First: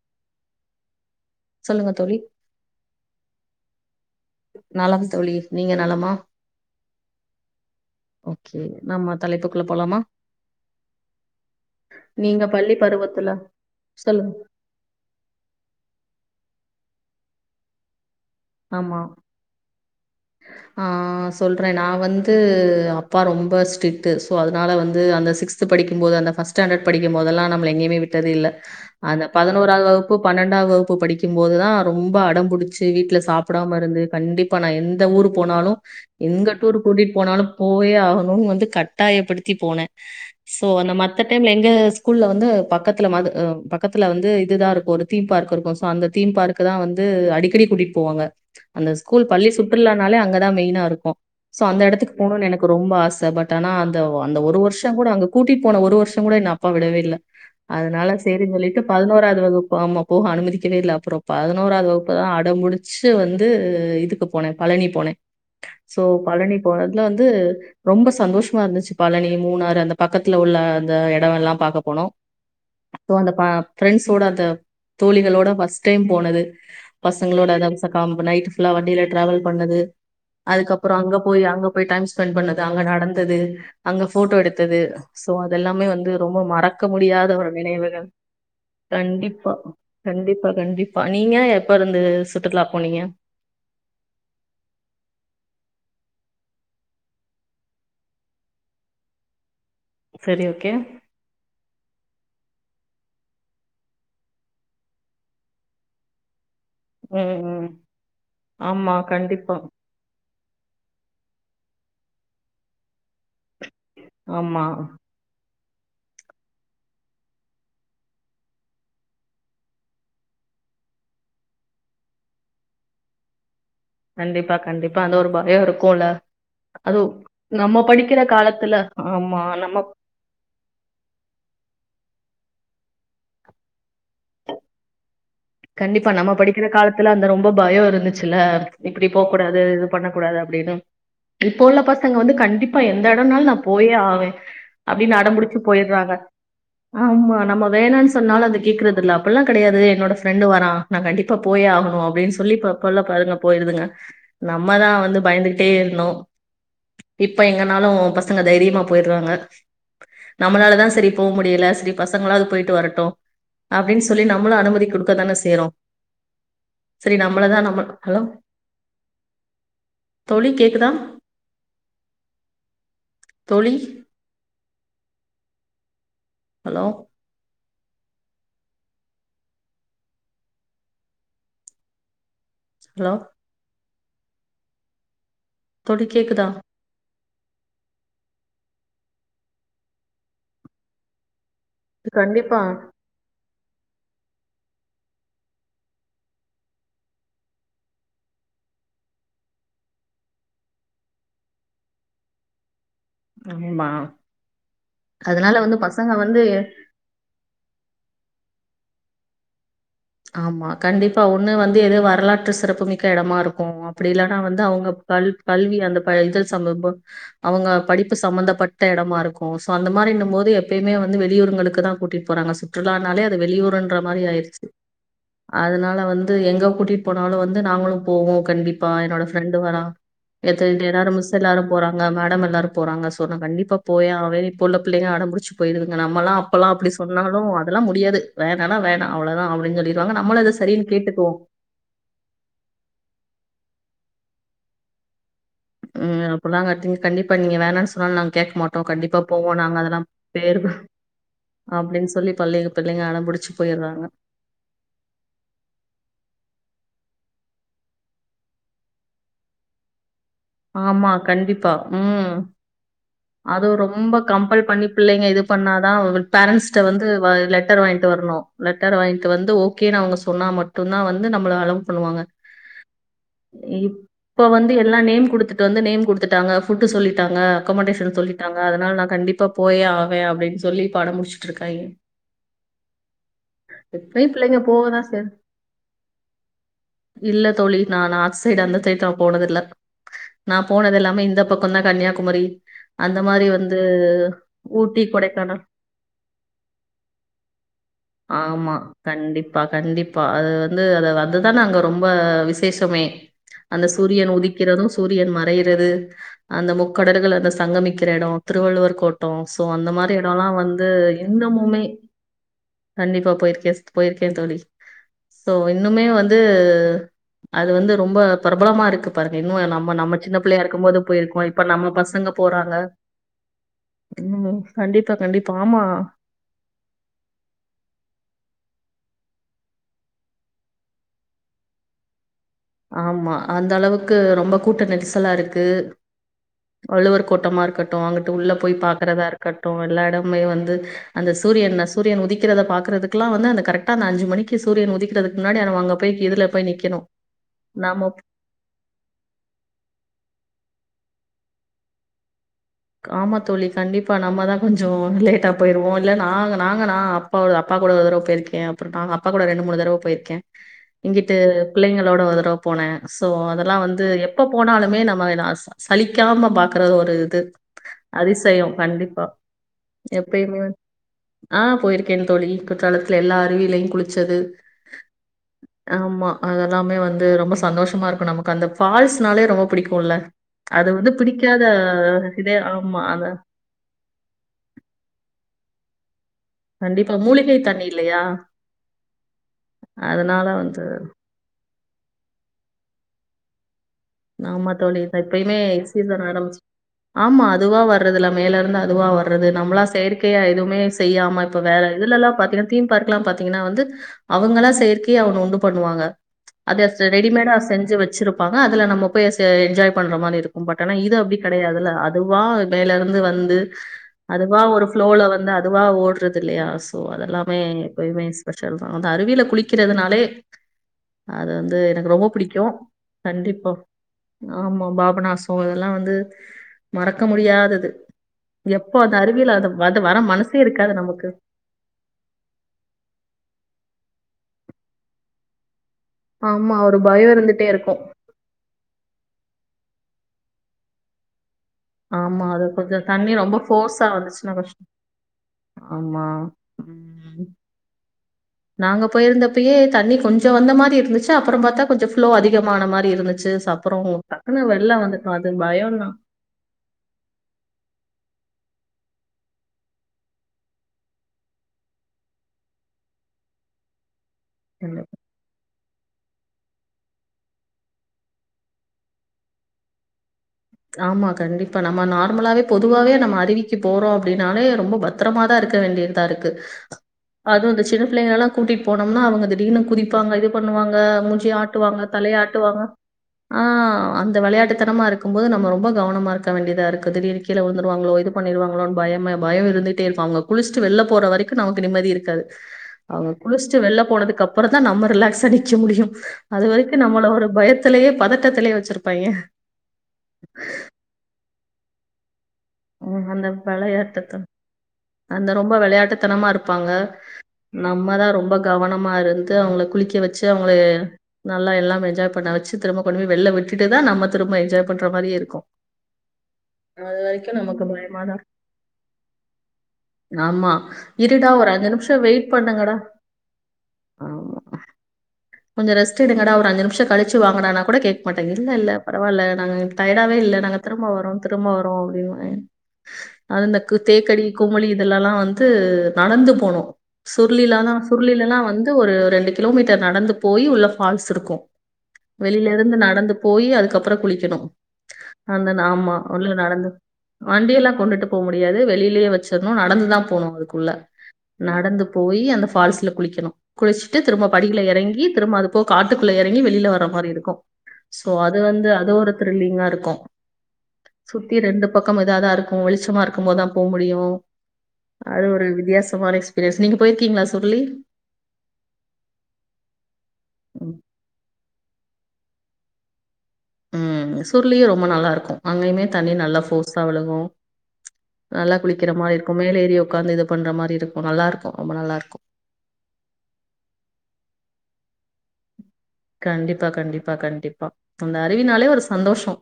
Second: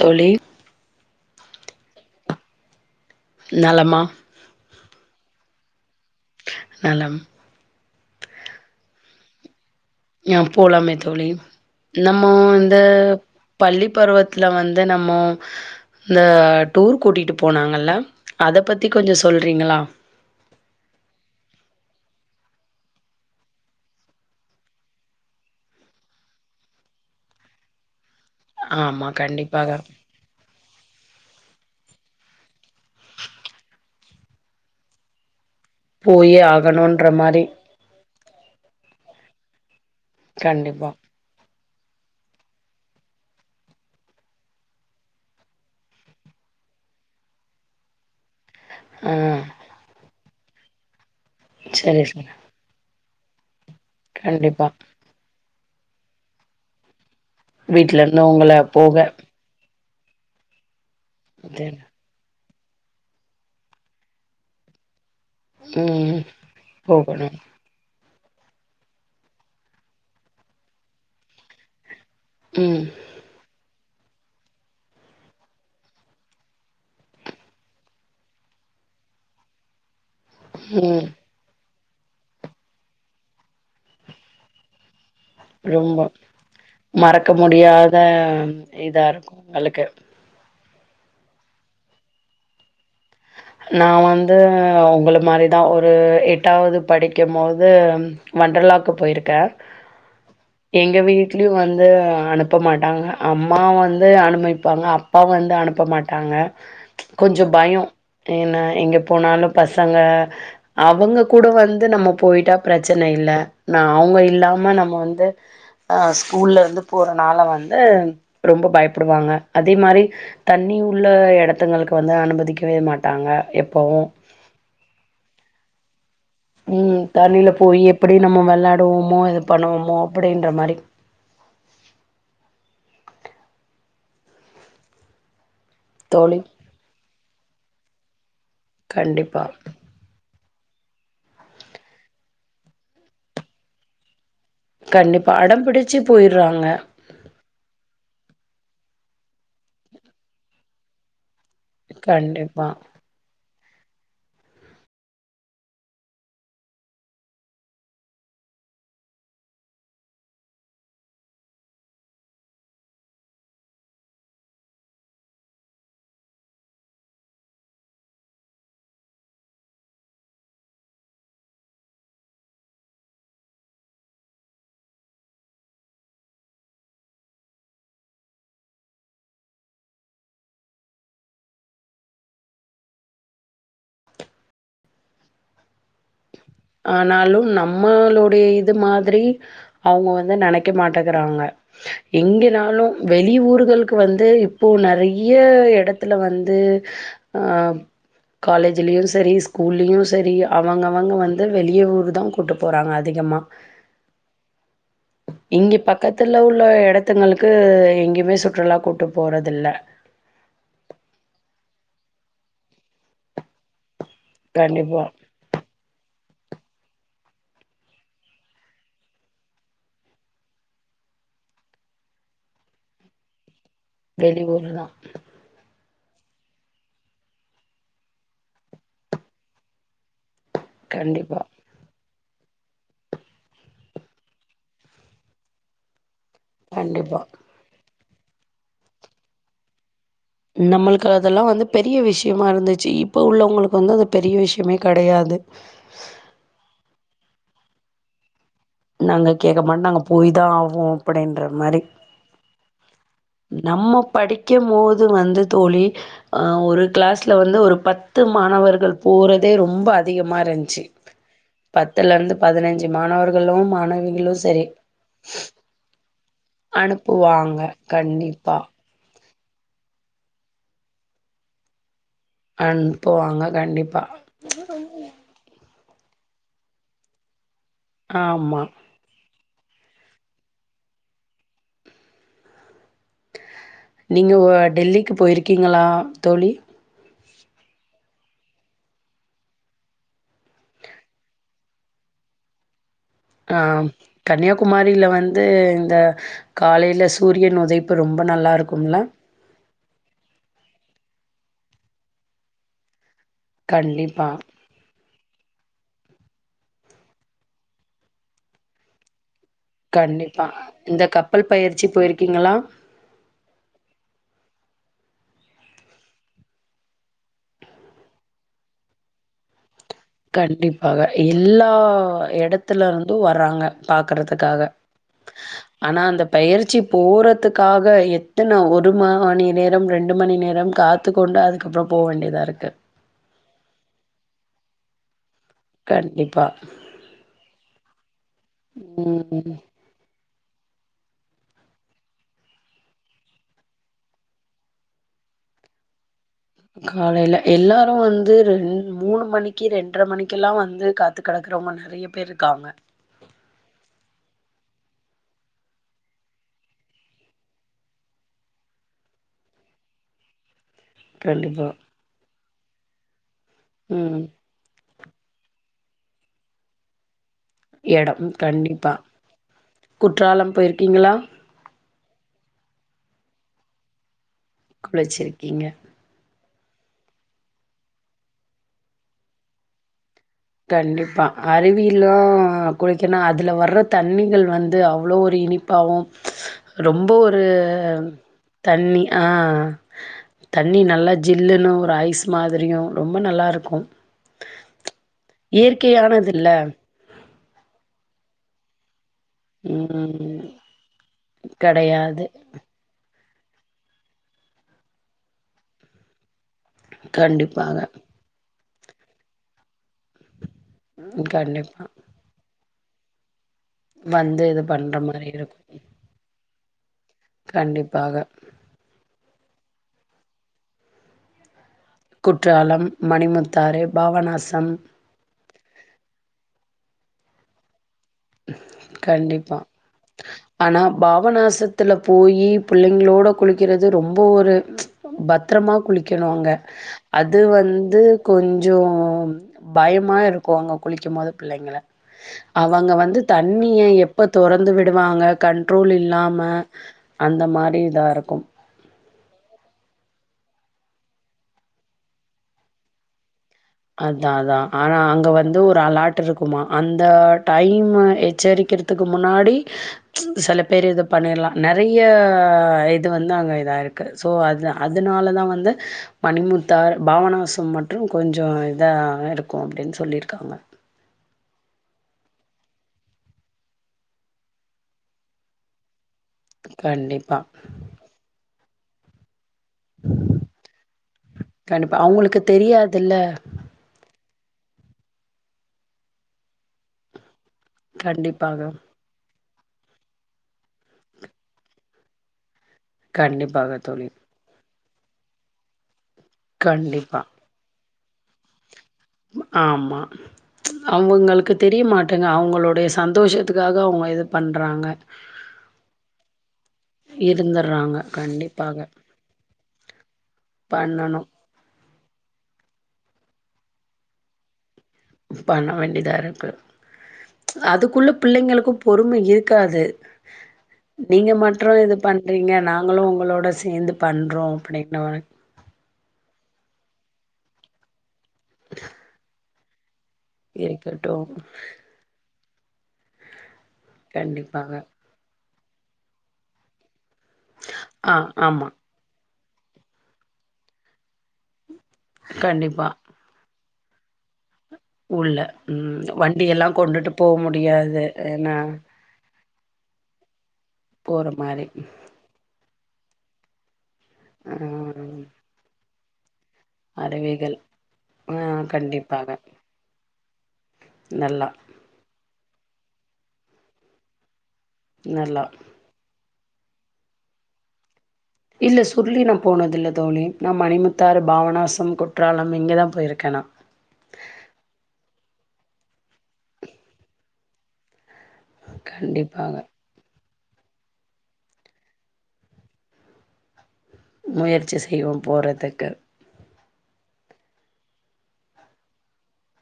தோழி சொல்லுங்க தோழி நலமா நலம் தோழி நீங்க நலமா நலம் ஓகே நம்ம தலைப்புக் ஆ போலாமே தோழி நம்மோ நீங்க பள்ளி இந்த பருவத்துல பள்ளி சொல்லுங்க பருவத்துல வந்து நம்மோ இந்த டூர் கூட்டிட்டு போனாங்கல்ல அத பத்தி ஆமா கொஞ்ச சொல்றீங்களா ஆ சொல்றேன் நான் வந்து அப்பா ரொம்ப ஸ்ட்ரிக்ட்டு சோ அதுனால வந்து அந்த சிக்ஸ்த்து படிக்கும்போது அந்த ஃபஸ்ட் ஸ்டாண்டர்ட் படிக் கும்போதெல்லா நம்மள எங்கயுமே விட்டது இல்ல ஆமா அந்த கண்டிப்பாக பதுனோராவது வகுப்பு பன்னெண்டாம் வகுப்பு படிக் க்கும் போதுதா ரொம்ப அடம்புடிச்சு வீட்ல சாப்டாம இருந்து கண்டிப்பா நா எந்த ஊருக் போனாலு போயே எங்க டூர் ஆகணுன்ற கூட்டிட்டு போனாலு மாரி போயே ஆகணுனு வந்து கட்டாயப்படுத்தி போனே சோ கண்டிப்பா அந்த மத்த டைம்ல எங் ங்க ஸ்கூல்ல வந்து பக்கத்துல மது அ பக்கத்துல வந்து இதுதா இருக்கு அந்த தீம் பார்க் இருக்கு சோ அந்த தீம் பார்க்க தா வந்து அடிக்கடி கூட்டிட்டு போவாங்க அந்த ஆ ஸ்கூல் பள்ளி சுற்றுலானாலே அங்கதா மெயினா இருக்கு சோ அந்த சரி எடத்துக்கு சரி போணுன் எனக்கு ரொம்ப ஆச பட் ஆனா அந்தவ் அந்த ஒரு கண்டிப்பா வர்ஷங் கூட அங்க கூட்டிட் போன ஒரு வர்ஷங் கூட எங்க அப்பா விடவே இல்ல வீட்ல அதனால இருந்து உங்கள சேரின் சொல்லிட்டு போக பதுனோராவது வகுப் ஆமா போக அனுமதிக்கவே இல்ல அப்றோ இது பதினோராது வகுப்புதா அடம்புடி ச்சு வந்து இதுக்கு போனே பழனி போனே சோ ம் பழனி போ அதுல வந்து போகணு ரொம்ப ஸ் சந்தோஷமா இருந்துச்சு பழனி மூணாறு அந்த பக்கத்துல உள்ள அந்த எடோ எல்லா பாக்க போனோ ம் அப்போ அந்தப் பா ஃப்ரெண்ட்ஸ்ஸோட அந்த தோழிகளோட ஃபஸ்ட் டைம் போனது பசங்களோட அதாது த காம்பு நைட்டு ஃபுல்லா வண்டில ட்ராவல் பண்ணது அதுக்கப்பறோ ம் அங்க போய் அங்கப் போய் டைம் ஸ்பெண்ட் பண்ணது அங்க நடந்தது அங்க ஃபோட்டோ எடுத்தது சோ அதெல்லாமே வந்து ரொம்ப மறக்க முடியாத ஒரு நினைவுகள் இதா இருக்கு கண்டிப்பா உங்களுக்கு கண்டிப்பா கண்டிப்பா நீங்க எப்பருந்து சுட்டுக்லா நா வந்து அ ஒங்கள மாரிதா ஒரு எட் எட்டாவது படிக்கும்போது வண்டர்லாவுக்கு போயிருக்கே சரி ஓகே எங்க வீட்லியு வந்து அனுப் அனுப்ப மாட்டாங்க அம்மா வந்து அனுமதிப்பாங்க அப்பா வந்து அனுப்ப மாட்டாங்க ம் கொஞ்சோ ம் பயோ ஏனா ஆமா எங்க போனாலு கண்டிப்பா பசங்க அவங்க கூட வந்து நம்ம போயிட்டா பிரச்சன இல்ல நா அவுங்க ஆமா இல்லாம நம்ம வந்து அ ஸ்கூல்லருந்து போறனால வந்து ரொம்ப பயப்படுவாங்க அதே மாரி தண்ணி உள்ள எடத்துங்குளுக்கு வந்து அனுமதிக்கவே மாட்டாங்க எப் கண்டிப்பா கண்டிப்பா அந்த ஒரு பயோ இருக்குல ம் தண்ணில போயி எப்டி நம்ம காலத்துல வெள்ளாடுவோமோ இது ஆமா நம்ம பண்ணுவோமோ அப்டின்ற மாரி கண்டிப்பா நம்ம தோழி படிக்கற காலத்துல அந்த ரொம்ப பயோ இருந்துச்சுல்ல இப்டி போ கண்டிப்பா கூடாது இது பண்ண கூடாது அப்டின்னு இப்போ உள்ள பசங்க வந்து கண்டிப்பா எந்த எடனாலு நா போயே ஆவே அப்டின் கண்டிப்பா அடம் புடுச்சு அடம்பிடிச்சு போயிர்றாங்க ஆமா நம்ம வேணான் சொன்னாலு அதுக் கேக்குறதுல்ல அப்புல்லா கெடையாது என்னோட ஃப்ரெண்டு வரா நா கண்டிப் இப்ப போயே ஆகுணு அப்டின் சொல்லி கண்டிப்பா ப்ப இப்புள்ள [unintelligible] போயிருதுங்க நம்மதா வந்து பயந்துகிட்டே இருந்தோ இப்ப எங்கனாலு பசங்க தைரியமா போயிர்ராங்க நம்ளாலதா செரி போ முடில செரி பசங்களாது போயிட்டு வரட்டு அப்டின் சொல்லி நம்லு அனுமதி குடுக் க்க தான செய்றோ செரி நம்மளதா நம்ம ஹலோ தோழி கேக்கு தா தோழி ஹலோ ஹலோ தோழி கேக்குதா ஆனாலு நம்மளோடய இது மாதிரி அவுங்க வந்து நெனைக்க மாட்ட கறாங்க கண்டிப்பா. எங்கினாலு வெளி ஊர் களுக்கு வந்து இப்போ நெறய எடத்துல வந்து ஆ காலேஜ்லியு செரி ஸ்கூல்லியு செரி அவங்கவங்க வந்து வெளிய ஊரு தா கூட்டு போறாங்க அது [unintelligible] ம்மா இங்க பக்கத்துல உள்ள எடத்துங்களுக்கு இங் கிமே சுற்றுலா கூட்டு போறதில்ல ஆமா கண்டிப்பா ஒன்னு வந்து எதோ வரலாற்று சிறப்பு மிக்க எடமாருக்கு அப்டி இல்லனா வந்து அவுங்க கண்டிப்பா. கல் கல்வி அத ப்ப இது சம்ப ப அவங்க படிப்பு சம்பந்தப்பட்ட எடமாருக்கு சோ அந்த மாரிங்கபோது போது எப்பியுமே வந் வந்து வெளியூருங்களுக்கு தா கூட்டிட் போறாங்க சுற்றுலானாலே அது வெளியூறுந் வெளி ஊரு தா அதுனால வந்து எங்க கூட்டிட் போனாலு வந்து நாங்களு போவோ கண்டிப்பா என்னோட ஃப்ரெண்டு வரா எத்த [unintelligible] எல்லாரு மிஸ் கண்டிப்பா, எல்லாரு போறாங்க க மேடம் எல்லாரு போறாங்க சோ நா கண்டிப்பா போயே ஆவே இப்போ உள்ள புள்ளைங்க அடம் புடுச்சு போயிருதுங்க நா நம்மல்லா அப்பல்லா அப்டி கண்டிப்பா. சொன்னாலு அதெல்லா முடியாது வேணானா வேணா அவ்ளதா அப்டின் சொல்லி நம்மளுக்கு அதெல்லா வந்து பெரிய விஷ்யமாருந்துச்சு இப்ப உள்ளவுங்களுக் இப்ப வந்து அது ஒரு பெரிய விஷ்யமே கெடயாது ம் அப்பலாங் காட்டி ங் கண்டிப்பா நீங்க வேணான் சொன்னா நாங்க கேக்க மாட் டோ கண்டிப்பா நாங்க போவோ கேட்க நாங்க மாட்டோம். அதெல்லா போய் தான் பேரு ஆவோம் அப்படின்ற [unintelligible] மாரி. அப்டின் சொல்லி பள்ளி பிள்ளைங்க அடம்பிடிச்சு போய்ரு நம்ம படிக்கும் போது வந்து தோழி அ ஒரு கிளாஸ் ல வந்து ஒரு பத்து மாணவர்கள் போறதே ரொம்ப அ திகமாருந்ச்சு ஆமா கண்டிப்பா பத்துலருந்து ம் பதினஞ்சு மாண அதுவு ரொம்ப கம்பல் பண்ணி பிள்ளைங்க இது பண்ணாதா வி பேரண்ஸ்ட்ட வந்து வ அனுப்புவாங்க. லெட்டர் வாய்ன்டு வரணு கண்டிப்பா. லெட்டர் வாயின் வந்து ஓகேன் அவுங்க சொன்னா மட்டுந்தா வந்து நம்மள அளவ் பண்ணுவாங்க அனுப்புவாங்க கண்டிப்பா. இப்ப வந்து எல்லா நேம் குடுத்து டு வந்து நேம் குடுத்துட்டாங்க ஃபுட்டு சொல்லிட்டாங்க அக்கமடேஷன் சொல்லிட்டாங்க ஆமா. அதனால் நா கண்டிப் இப்ப போயே ஆவே அப்டின் சொல்லி இப்ப அட முடுச்சுட்ருக்காய்க நீங்க ஒ டெல்லிக்கு போய்ருக்கீங்களா தோழி இல்ல தோழி நா நாக் சைட் அந்த தைத் நா போனதில்ல நா போனதெல்லாமே இந்த பக்கொந்தா கன்யாகுமரி ஆ கன்யாகுமாரில வந்து கொடைக்கானல். இந்த காலைல சூரியன் உதைப்பு ரொம்ப நல்லா ஆமா இருக்கும்ல? கண்டிப்பா கண்டிப்பா அது வந்து அத வந் அதுதான அங்க ரொம்ப விசேஷமே அந்த கண்டிப்பா, சூரியன் உதிக்கிறது சூரியன் மறயிறது அந்த முக்கடற்கள் அந்த சங்கமிக்கிற எடொ திருவள்ளுவர் கோட் தோ சோ அந்த மாரி கண்டிப்பா. எடொலா வந்து இந்த கப்பல் இந்தமுமே பயிற்சி போயிருக்கீங்களா? கண்டிப்பா போயிருக்கேஸ்டு போயிருக்கே தோழி சோ இன்னுமே வந்து அது வந்து ரொம்ப பிரபலமாருக்கு பாருங்க இன்னு ய நம் நம்ம சின்ன பிள்ளையாருக்கும்போது போயிருக்கோ இப்ப நம்ம பசங்க போறாங்க எடத்துலருந்து வர்றாங்க ம் பாக்கறதுக்காக கண்டிப்பா கண்டிப்பா ஆமா ஆனா அந்த பயற்சி போறதுக்காக எத்தன ஒரு மாஹானி நேரம் ரெண்டு மணி நேரம் காத்து கொண்டு அதுக்கப்பற போ வேண்டியதாருக் ஆமா அந்த அளவுக்கு ரொம்ப கூட்ட நெட்சலாருக் டு கண்டிப்பா. வள்ளுவர் கோட்டமாருக்கட்டு அங்குட்டு உள்ள போய் ம். பாக்குறதாருக்கட்டு எல்லா எட மே வந்து அந்த சூரியன்ன சூரியன் உதிக்கிறத பாக்றதுக்லா வந்து அந்த கரெக்டா அந்த அஞ்சு மணிக்கு சூரியன் உதிக்றது அதுக் முன்னாடி ஆனவ் அங்க போய் கிதுர்ல போய் நிக்கணு காலையில எல்லாரு நாம வந்து ரெண் மூணு மணிக்கி ரெண்ர மணிக்கெல்லா வந்து கந் த்து கடக்குறவுங்க நறய பேருக்காங்க காமா தோழி கண்டிப்பா நம்மதா கொஞ்சொ லேட்டா போயிருவோ இல்ல நாங்க நாங்க நா அப்பாவுத அப்பா நா கூட ஒரு தர்வ பேர்க்கே அப்பற டாங்க அப்பா கூட ரெண்டு மூணு தரவ போயிர்க்கே இங்கிட்டு கண்டிப்பா பிள்ளைங்களோட ஒர் தடவ போனே சோ அதல்லா வந்து ம் எப்ப போனாலுமே நம் மைனாஸ் சலிக்காம பாக்கறது ஒரு இது அதிசயொ கண்டிப்பா குற்றாலம் எப்பயுமே வந் போயிருக்கீங்களா ஆ போயிருக் கென் தோழி குற்றாலத்ல எல்லா அருவிலையு குளிச்சது குளச்சிருக்கீங்க அதல்லாமே வந்து ரொம்ப சந்தோஷமாருக்கு நமக்கு அந்த ஃபால்ஸ்னாலே ரொம்ப பிடிக்குல்ல கண்டிப்பா அருவிலோ இதே ஆமா குளிக்கனா அத அதுல வர்ற தண்ணிகள் வந்து அவ்ளோ ஒரு இனிப்பாவு ரொம்ப கண்டிப்பா ஒரு மூலிகை தண்ணி இல்லையா தண்ணி ஆ அதனால தண்ணி வந்து நல்லா ஜில்லுனு ரைஸ் மாதுரியு ரொம்ப நல்லாருக்கு நாமா தோழி தர்க்கையுமே சீசன் இல்ல ஆரம்ச்சு ஆமா துவா வர்ரதுல மேலர்ந்து அதுவா வர் ட்றது நம்பளா செயற்கையா ம் எதுமே செய்யாம இப்ப வேல கெடையாது இதுலலா பாத்தினா தீம்பார்க்லா பாத் திங்கனா வந்து அவுங்களா செயற்கியா ஒன்னு உண்டு பண்ணுவாங்க அது அஸ்ட ரெடிமேடா கண்டிப்பாக செஞ்ச வெச்சிருப்பாங்க அதுல நம்ம போய் எசே என்ஜாய் பண்ற மாரி இருக் உம் பட்னா இது அப்டி கண்டிப்பா கடையாதுல அதுவா மேலருந்து வந்து வந்து அதுவா இது ஒரு பண்ற ஃப்ளோல மாரி வந்து இருக்கும் அதுவா ஓட்றதுல்லியா ஒ அதல்லாமே கண்டிப்பாக எப்பயுமே ஸ்பெஷல் தா அந்த அருவில குளிக்கிறதுனாலே அது வந் து எனகு ரொம்ப பிடிக்கு குற்றாலம் கண்டிப்பா மணிமுத்தாறு பாபநாசம் ஆமா பாபநாசொ இதல்லா வந்து மறக்க முடியாதது எப்போ அத்த அருவியல கண்டிப்பா அத [unintelligible] ஆனா பாவநாசத்துல போயி புள்ளைங்ளோட குளிக்கிறது ரொம் ஒரு பத்திரமா குளிக் குளிக்கனும்ங்க ஆமா ஒரு பயம் அது இருந்துட்டே வந்து இருக்கும் கொஞ்சசொ பயமா இருக்கு போங்க குளிக்கும் போது பிள்ளைங்கள ஆமா அது அவங்க கொஞ்சம் வந்து வந்து தண்ணி ரொம்ப தண்ணியை ஃபோர்ஸா எப்போ வந்துச்சுன்னா துறந்து கஷ்டம் விடுவாங்க கண்ட்ரோல் ஆமா இல்லாம அந்த உம் மாதிரி இதாக இருக்கும் நாங்க போயிருந்தப்பயே தண்ணி கொஞ்சம் வந்த மாதிரி இருந்துச்சு அப்புறம் பார்த்தா கொஞ்சம் ப்ளோ அதிகமான மாதிரி இருந்துச்சு அப்புறம் அதான் டக்குன்னு அதான் வெளில ஆனா அங்க வந்துட்டோம் அது வந்து ஒரு பயம் தான் அலா்ட் இருக்குமா அந்த டைம் எச்சரிக் வைக்கிறதுக்கு முன்னாடி சில பேர் இது பண்ணிடலாம் நிறைய இது வந்து அங்கே இதாகிருக்கு சோ அது அதனால தான் வந்து மணிமுத்தார் பாவநாசம் மற்றும் கொஞ்ச கொஞ்ச இதா இருக்கும் அப்படின்னு சொல்லியிருக்காங்க ஆமா கண்டிப்பா நம்ம நார்மலாவே பொதுவாவே நம்ம அறிவிக்கு போறோம் அப்படின்னாலே ரொம்ப பத்திரமாதான் இருக்க வேண்டியருக்கு இதா இருக்கு கண்டிப்பா, அதுவும் இந்த சின்ன பிள்ளைங்க எல்லாம் கூட்டிட்டு போனோம்னா அவங்க திடீர்னு குதிப்பாங்க இது பண்ணுவாங்க மூஞ்சி கண்டிப்பா. ஆட்டுவாங்க தலைய அவங்களுக்கு ஆட்டுவாங்க தெரியாதுல்ல. ஆஹ் அந் விளையாட்டுத்தனமா இருக்கும் போது நம்ம ரொம்ப கவனமாக இருக்க வேண்டியாதா இருக் திடிர் கீழ விழுந்துருவங்களோ இது கண்டிப்பாக, பண்ணிவாங்களோ பயமே பயம் இருந்துட்டே இருப்ப அவங்க குளிச்சுட்டு வெளில போற வரைக்கு நமக்கு நிம்மதி இருக்காது அவங்க கண்டிப்பாக குளிச்சுட்டு வெளில தோழி. போனதுக்கு அப்பு அப்பறம் தான் நம்ம ரிலாக்ஸா நிக்க முடியும் அது வரைக்கும் கண்டிப்பா. நம்ம ஒரு பயத்திலயே பதட்டத்திலே வச்சிருக் ஆமா அவங்களுக்கு தெரிய மாட்டேங்குது அவங்க ம் அந்த இது விளையாட்டுத்தனம் பண்றாங்க. அந்த ரொம்ப விளையாட்டுத்தனமா இருப்பாங்க இருந்துர்றாங்க நம்மதான் ரொம்ப கண்டிப்பாக கவனமா இருந்து அவங்கள குளிக்க வச்சு அவங்கள பண்ணணு நல்லா எல்லாமே என்ஜாய் பண்ண வச்சு திரும்ப கொண்டு போ வெள்ள விட்டுட்டு தான் நம திரும்ப என்ஜாய் பண்ற மாரியே இருக்கும் பண்ண வேண்டியதா இருக்கு அது வரைக்கும் நமக்கு அதுக்குள்ள பயமாதான் பிள்ளைங்களுக்கு பொறுமை இருக்காது ஆமா நீங்க இருடா ஒரு மட்டும் அஞ்சு இது நிமிஷம் வெயிட் பண்றீங்க பண்ணுங்கடா நாங்களும் உங்களோட சேர்ந்து பண்றோம் ஆமா அப்டீனுவாங்க கொஞ்சம் ரெஸ்ட் எடுங்கடா ஒரு அஞ்சு நிமிஷம் கழிச்சு வாங்கடானு கூட கேட்க மாட்டங்க இல்ல இல்ல பரவாயில்ல நாங்க டய்டாவே இல்ல நாங்க திரும்ப இருக்கட்டு வரோம் திரும்ப வரோம் அப்படின்னுவாங்க அது இந்த தேக்கடி கண்டிப்பாக குமளி இதெல்லல்லாம் வந்து நடந்து போனும் சுருளில தான் ஆ சுருளில எல்லாம் ஆமா வந்து ஒரு ரெண்டு கிலோமீட்டர் நடந்து போய் உள்ள பால்ஸ் இருக்கு இருக்கு வெளியில கண்டிப்பா இருந்து நடந்து போய் அதுக்கப்புறம் குளிக்கணு உள்ள அந்த ம் ஆமா வண்டி உள்ள எல்லா நடந்து கொண்டுட்டு போ வண்டியெல்லாம் முடியாது கொண்டுட்டு போக ஏன்னா முடியாது வெளியிலேயே வச்சு நடந்துதான் போணும் அதுக்குள்ள போற மாரி நடந்து போய் அந்த பால்ஸ்ல குளிக்கணும் குளிச்சிட்டு திரும்ப ஆ படில இறங்கி போ காட்டுக்குள்ளே வெளியில வர மாதிரி அருவிகள் இருக்கும் சோ ஆ அது வந்து அது ஒரு கண்டிப்பாக திரில்லிங்கா இருக்கு நல்லா சுத்தி ரெண்டு பக்கமும் ஏதாது இருக்கும் வெளிச்சமா இருக்கும்போதுதான் போக முடியும் நல்லா அது ஒரு வித்தியாசமான எக்ஸ் பீரியன்ஸ் நீங்க போயிருக்கீங்களா சுருளி இல்ல சுருளி நான் போனது இல்ல தோழி ந ம். மணிமுத்தாறு பாவநாசம் கொட் ற்றறாலம் இங்கே தான் போயிருக்கண்ணா ம். சுருளியும் ரொம்ப நல்லாருக்கும். அங்கேயுமே தண்ணி நல்லா போர்ஸாக விழுகு நல்லா குளிக்கிற மாதிரி இருக்கும் கண்டிப்பாக மேலே ஏரி உட்காந்து இது பண்ற மாதிரி இருக்கு நல்லா இருக்கு ரொம்ப நல்லா இருக்கு முயற்சி செய்வோம் போறதுக்கு கண்டிப்பா கண்டிப்பா கண்டிப்பா அந்த அறிவினாலே ஒரு சந்தோஷம்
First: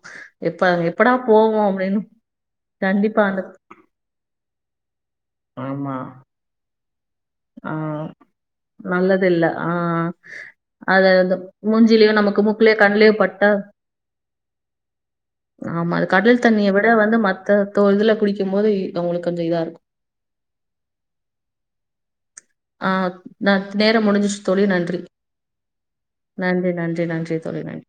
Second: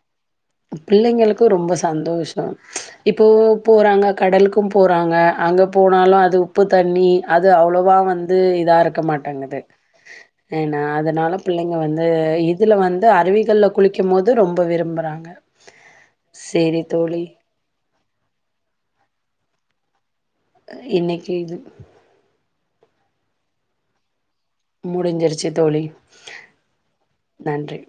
எப்ப எப்படா பிள்ளைங்களுக்கும் போவோம் ரொம்ப அப்டின்னு சந்தோஷம் கண்டிப்பா இப்போ அந்த போறாங்க கடலுக்கும் போற றாங்க அங்க ஆமா. போனாலும் அது உப்பு தண்ணி அது ஆ அவ்வளோவா வந்து இதா இருக்க நல்லது இல்ல. மாட்டேங்குது ஆ. ஏன்னா அது அதனால அந்த பிள்ளைங்க வந்து மூஞ்சிலயோ நமக்கு இதுல மூக்குலயோ வந்து கண்லயோ பட்டா அருவிகள்ல குளிக்கும் போது ரொம்ப விரும்புறாங்க ஆமா அது கடல் தண்ணியை சேரி விட வந்து தோழி மத்த தோ இதுல குளிக்ககும் போது அவங்களுக்கு கொஞ்சம் இதா இருக்கு என்னைக்கு இது ஆ நான் நேரம் முடிஞ்சுச்ச தோழி நன்றி முடிஞ்சிருச்சு தோழி நன்றி நன்றி நன்றி தோழி நன்